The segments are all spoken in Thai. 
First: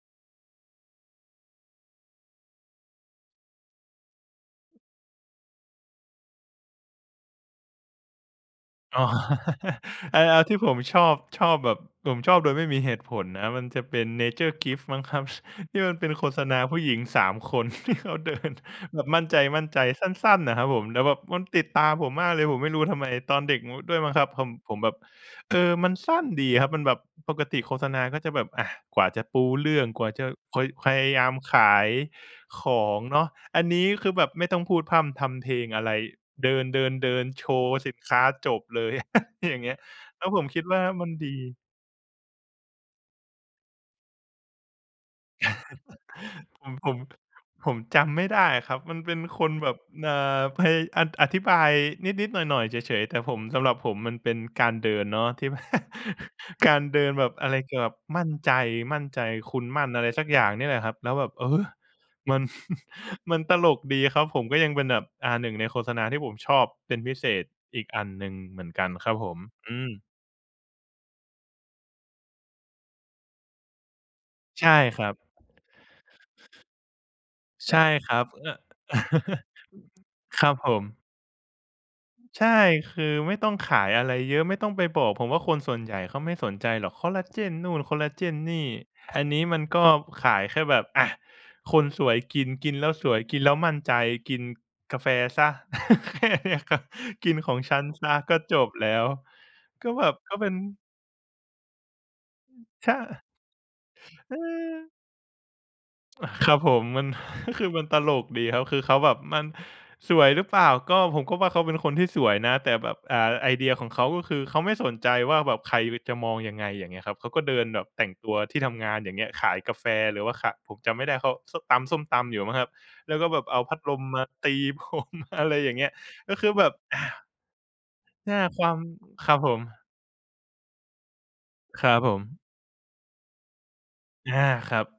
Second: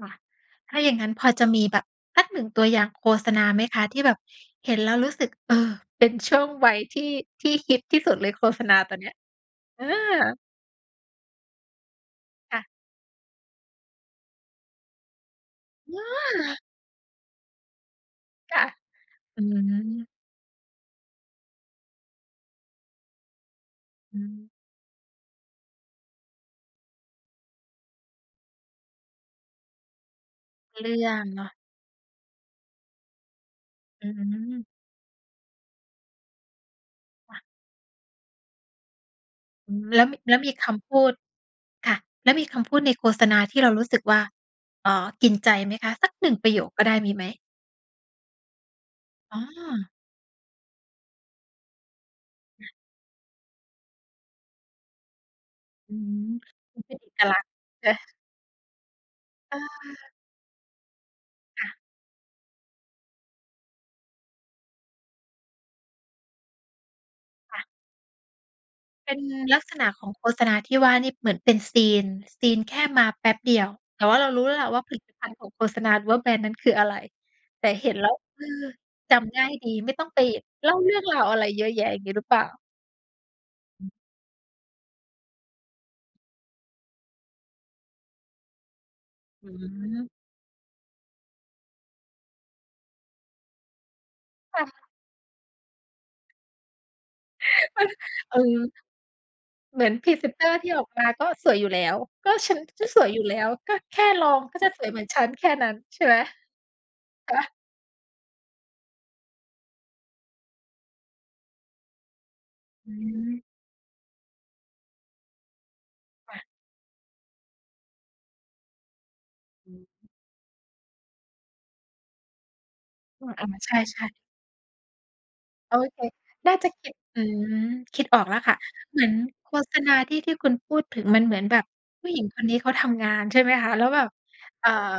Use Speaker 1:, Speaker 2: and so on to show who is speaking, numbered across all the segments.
Speaker 1: ค่ะ ถ้าอย่างงั้นพอจะมีแบบสัก 1 ตัวอย่างโฆษณาไหมคะ ที่แบบเห็นแล้วรู้สึก เอ่อ เป็นช่วงวัยที่ ที่ฮิตที่สุดเลยโฆษณาตอ
Speaker 2: อ
Speaker 1: น
Speaker 2: ๋
Speaker 1: เ
Speaker 2: อ
Speaker 1: นี้ย เออ?
Speaker 2: อา ๆ ที่ผมชอบ ชอบแบบ ผมชอบโด
Speaker 1: ค
Speaker 2: ย
Speaker 1: ่
Speaker 2: ไม
Speaker 1: ะ
Speaker 2: ่มีเหตุผลนะ มันจะเป็นเนเจอร์กิฟมั้งครับ ที่มัน
Speaker 1: อ
Speaker 2: เป็นโฆษณ
Speaker 1: า
Speaker 2: าผู้หญิง 3 คน ที่เขาเดิน
Speaker 1: ค่ะ
Speaker 2: แบบมั่นใ
Speaker 1: อื
Speaker 2: จ ๆ ส
Speaker 1: ม
Speaker 2: ั้น ๆ น่ะครับผม แล้วแบบมันติดตาผมมากเลย ผมไม่รู้ทำไม ตอนเด็ก ด ด้วยมั้
Speaker 1: อ
Speaker 2: ง
Speaker 1: ื
Speaker 2: ครับ ผ
Speaker 1: ม
Speaker 2: ม ผมแบบ เออ มันสั้นดีครับ มันแบบ ปกติโฆษณาก็จะแบบ อ่า กว่าจะปูเรื่อง กว่าจะ ค
Speaker 1: เ
Speaker 2: พ
Speaker 1: รื
Speaker 2: ย
Speaker 1: ่
Speaker 2: า
Speaker 1: อ
Speaker 2: ย
Speaker 1: ง
Speaker 2: าม
Speaker 1: เนาะ
Speaker 2: ขายของเนาะ อันนี้
Speaker 1: อ
Speaker 2: ค
Speaker 1: ื
Speaker 2: ือแบบไม่ต้อง
Speaker 1: ม
Speaker 2: พูดพร่ำทำเพลงอะไร เดิน
Speaker 1: ค่
Speaker 2: ๆ ๆ
Speaker 1: ะ
Speaker 2: โชว์สินค้า จบเลย อย่างเ
Speaker 1: อ
Speaker 2: งี้
Speaker 1: ื
Speaker 2: ย
Speaker 1: ม แล้ว
Speaker 2: แล้ว
Speaker 1: แล้
Speaker 2: ผ
Speaker 1: ว
Speaker 2: ม
Speaker 1: มี
Speaker 2: คิด
Speaker 1: ค
Speaker 2: ว่า
Speaker 1: ำพู
Speaker 2: มัน
Speaker 1: ด
Speaker 2: ดี
Speaker 1: ค่ะ แล้วมีคำพูดในโฆษณาที่เรารู้สึกว่า อ๋อ กินใจไหมคะ สัก 1 ประโย
Speaker 2: ผ
Speaker 1: ค
Speaker 2: ม
Speaker 1: ก็
Speaker 2: ผ
Speaker 1: ได้
Speaker 2: ม
Speaker 1: มีไหม?
Speaker 2: ผมจำไม่ได้ครับ มันเป็น
Speaker 1: อ๋
Speaker 2: คนแบบ
Speaker 1: อ
Speaker 2: อ่า ไป อ อธิบายนิด ๆ หน่อ
Speaker 1: ค
Speaker 2: ย
Speaker 1: ่
Speaker 2: ๆ
Speaker 1: ะ
Speaker 2: เฉย ๆ แต่ผม สำหรับผมมันเป็นการเดินเนาะ ที่ บ
Speaker 1: อืม
Speaker 2: ก
Speaker 1: ม
Speaker 2: า
Speaker 1: ั
Speaker 2: ร
Speaker 1: นเป็
Speaker 2: เ
Speaker 1: น
Speaker 2: ด
Speaker 1: เ
Speaker 2: ิ
Speaker 1: อ
Speaker 2: น
Speaker 1: ก
Speaker 2: แบ
Speaker 1: ล
Speaker 2: บ
Speaker 1: ักษ
Speaker 2: อ
Speaker 1: ณ
Speaker 2: ะ
Speaker 1: ์
Speaker 2: ไรเกี่ยวกับ
Speaker 1: ช
Speaker 2: มั่นใจ มั่นใจ
Speaker 1: เ
Speaker 2: คุณมั่นอะ
Speaker 1: ออ
Speaker 2: ไรสักอย่างเนี่ยแหละครับ แล้วแบบ เอ่อ
Speaker 1: ค่ะ
Speaker 2: มัน มันตลกดีครับผม ก็ยังเป็นแบบ อ่า 1 ในโฆษณา ที่ผมชอบเป็นพิเศษ
Speaker 1: ค่ะ
Speaker 2: อีกอันหนึ่งเหมือนกันค
Speaker 1: เป
Speaker 2: ร
Speaker 1: ็
Speaker 2: ับ
Speaker 1: น
Speaker 2: ผม
Speaker 1: ลัก
Speaker 2: อ
Speaker 1: ษ
Speaker 2: ื
Speaker 1: ณะข
Speaker 2: ม
Speaker 1: องโฆษณาที่ว่านี่เหมือนเป็นซีน ซีนแค่มาแป๊บเดียว แต่ว่าเรารู้แล้วแห
Speaker 2: ใ
Speaker 1: ล
Speaker 2: ช
Speaker 1: ะ
Speaker 2: ่
Speaker 1: ว่าผล
Speaker 2: ค
Speaker 1: ิ
Speaker 2: รั
Speaker 1: ต
Speaker 2: บ
Speaker 1: ภัณฑ์ของโฆษณา หรือว่าแบรนด์นั้นคืออะไร แต่
Speaker 2: ใช่
Speaker 1: เห็นแล
Speaker 2: ค
Speaker 1: ้
Speaker 2: ร
Speaker 1: ว
Speaker 2: ับ
Speaker 1: เออ
Speaker 2: อ
Speaker 1: จำง่ายดี ไม่ต้องไป
Speaker 2: ครับผ
Speaker 1: เล่าเรื
Speaker 2: ม
Speaker 1: ่องราวอะไรเยอะแยะ อย่างงี้หรือเปล่
Speaker 2: ใช
Speaker 1: า?
Speaker 2: ่ คือไม่ต้องขายอะไรเยอะ ไม่ต้องไปบอก ผมว่าคนส่วนใหญ่เขาไม่สนใจหรอก คอลลาเจนนู่น คอลลาเจนนี่ อันนี้
Speaker 1: อื
Speaker 2: มันก็
Speaker 1: ม
Speaker 2: ขายแค่แบบ อา คนสวยกิน กินแล้วสวย กินแล้วมั่นใจ กิน
Speaker 1: ค่ะ
Speaker 2: กาแฟเสีย แค่นี้ครับ กินของฉ
Speaker 1: เ
Speaker 2: ั
Speaker 1: ออ
Speaker 2: นเสียก
Speaker 1: อ
Speaker 2: ็
Speaker 1: ื
Speaker 2: จ
Speaker 1: อ
Speaker 2: บแล้ว
Speaker 1: เหมื
Speaker 2: ก
Speaker 1: อ
Speaker 2: ็
Speaker 1: น
Speaker 2: แบ
Speaker 1: พรี
Speaker 2: บ
Speaker 1: เซ
Speaker 2: ก
Speaker 1: น
Speaker 2: ็
Speaker 1: เต
Speaker 2: เป
Speaker 1: อ
Speaker 2: ็
Speaker 1: ร
Speaker 2: น
Speaker 1: ์ที่ออกมาก็สวยอยู่แล้ว ก็ฉัน ฉั
Speaker 2: ใช
Speaker 1: นสวยอยู
Speaker 2: ่
Speaker 1: ่แล้ว ก็แค่ลอ
Speaker 2: เ
Speaker 1: งก็จะส
Speaker 2: ออ
Speaker 1: วยเหมือนฉันแค่นั้น ใช่ไหม
Speaker 2: อ ครับผม มัน
Speaker 1: ฮะ?
Speaker 2: ก็คือมันตลกดีครับ คือเขาแบบมัน สวยหรือเปล่า ก็ผมก็ว่าเขาเป็นคนที่สวยนะ แต่แ
Speaker 1: อ
Speaker 2: บ
Speaker 1: ื
Speaker 2: บ อ่า
Speaker 1: ม
Speaker 2: ไอเดียของเขาก็คือ เขาไม่สนใจว่าแบบใคร บ จะม
Speaker 1: ค
Speaker 2: อ
Speaker 1: ่
Speaker 2: ง
Speaker 1: ะ
Speaker 2: ยังไง อย่างเงี้ยครับ เขาก็เดินแบบแต่งตัวที่ทำงาน อย่างเงี้ย ขาย
Speaker 1: อ
Speaker 2: กาแฟ
Speaker 1: ือ
Speaker 2: หรือว่า ข ผมจำไม่ได้เขา ส ตำส้มตำอยู่มั้งครับ แล้ว
Speaker 1: อื
Speaker 2: ก็
Speaker 1: ม
Speaker 2: แบ
Speaker 1: อ
Speaker 2: บ
Speaker 1: า
Speaker 2: เอา
Speaker 1: ใ
Speaker 2: พัดล
Speaker 1: ช
Speaker 2: ม
Speaker 1: ่ ๆ
Speaker 2: มาตี ผม อะไรอย
Speaker 1: โ
Speaker 2: ่า
Speaker 1: อ
Speaker 2: งเงี้ย
Speaker 1: เค
Speaker 2: ก็คื
Speaker 1: น
Speaker 2: อ
Speaker 1: ่า
Speaker 2: แ
Speaker 1: จ
Speaker 2: บ
Speaker 1: ะ
Speaker 2: บ
Speaker 1: คิด
Speaker 2: อ่า
Speaker 1: อืม คิดออก
Speaker 2: น
Speaker 1: แล
Speaker 2: ่
Speaker 1: ้
Speaker 2: า
Speaker 1: วค่ะ
Speaker 2: ความ
Speaker 1: เหมือน
Speaker 2: ครับ
Speaker 1: โ
Speaker 2: ผ
Speaker 1: ฆษ
Speaker 2: ม
Speaker 1: ณาที่ ที่คุณพูดถึงมันเหมือนแบบ
Speaker 2: ครับ
Speaker 1: ผู
Speaker 2: ผ
Speaker 1: ้หญิง
Speaker 2: ม
Speaker 1: คนนี้เขาทำงาน ใช่ไหมคะ แล้วแบบ
Speaker 2: อา
Speaker 1: เอ่อ
Speaker 2: ครับ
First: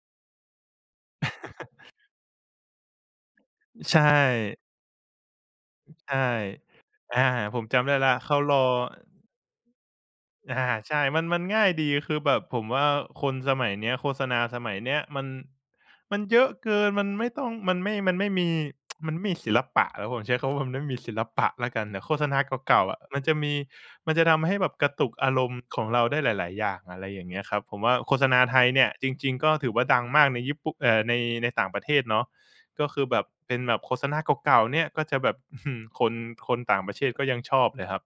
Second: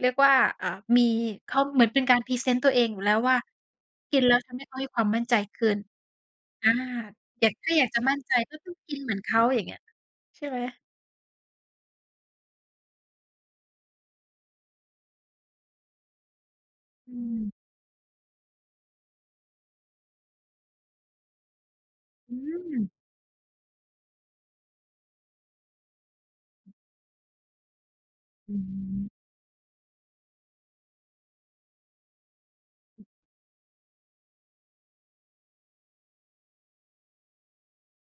Speaker 1: เรียกว่า เอ่อ มี เขา เหมือนเป็นการพรีเซนต์ตัวเองอยู่แล้วว่า
Speaker 2: อ ใช
Speaker 1: กินแล้วท
Speaker 2: ่
Speaker 1: ำให้เขามีความมั่นใจขึ้น
Speaker 2: ใช่
Speaker 1: อ่า
Speaker 2: อา
Speaker 1: อยาก
Speaker 2: ผ
Speaker 1: ถ
Speaker 2: ม
Speaker 1: ้า
Speaker 2: จ
Speaker 1: อยา
Speaker 2: ำไ
Speaker 1: ก
Speaker 2: ด้
Speaker 1: จะ
Speaker 2: แล้
Speaker 1: ม
Speaker 2: ว
Speaker 1: ั่น
Speaker 2: เข
Speaker 1: ใจ
Speaker 2: าร
Speaker 1: ก็
Speaker 2: อ อ
Speaker 1: ต้องกินเหมือนเขา อย่างเงี้ย ใช่
Speaker 2: อ
Speaker 1: ไหม?
Speaker 2: า ใช่ มัน มันง่ายดี คือแบบผมว่าคนสมัยเนี้ย โฆษณาสมัยเนี้ยมัน มันเยอะเกิน มัน
Speaker 1: อื
Speaker 2: ไม่ต้อง
Speaker 1: ม
Speaker 2: มันไม่ มันไม่มี มันไม่มีศิลปะแล้ว ผมใช้คำว่า มันไม่มีศิลปะแล้วกัน แต่โฆษ
Speaker 1: อื
Speaker 2: ณาเก่า ๆ
Speaker 1: ม
Speaker 2: อะ มันจะมี มันจะทำให้แบบกระตุกอารมณ์ของเราได้หลาย ๆ อย่าง อะไรอย่างเงี้ยครับ ผมว่าโฆษณา
Speaker 1: อ
Speaker 2: ไ
Speaker 1: ื
Speaker 2: ทยเนี่ย จ
Speaker 1: ม
Speaker 2: ริง ๆ ก็ถือว่าดังมากในญี่ปุ เอ่อ ใน ในต่างประเทศเนาะ ก็คือแบบเป็นแบบโฆษณาเก่า ๆ เนี่ย ก็จะแบบ อึ้อฮือ คน คนต่างประเทศก็ยังชอบเลยครับ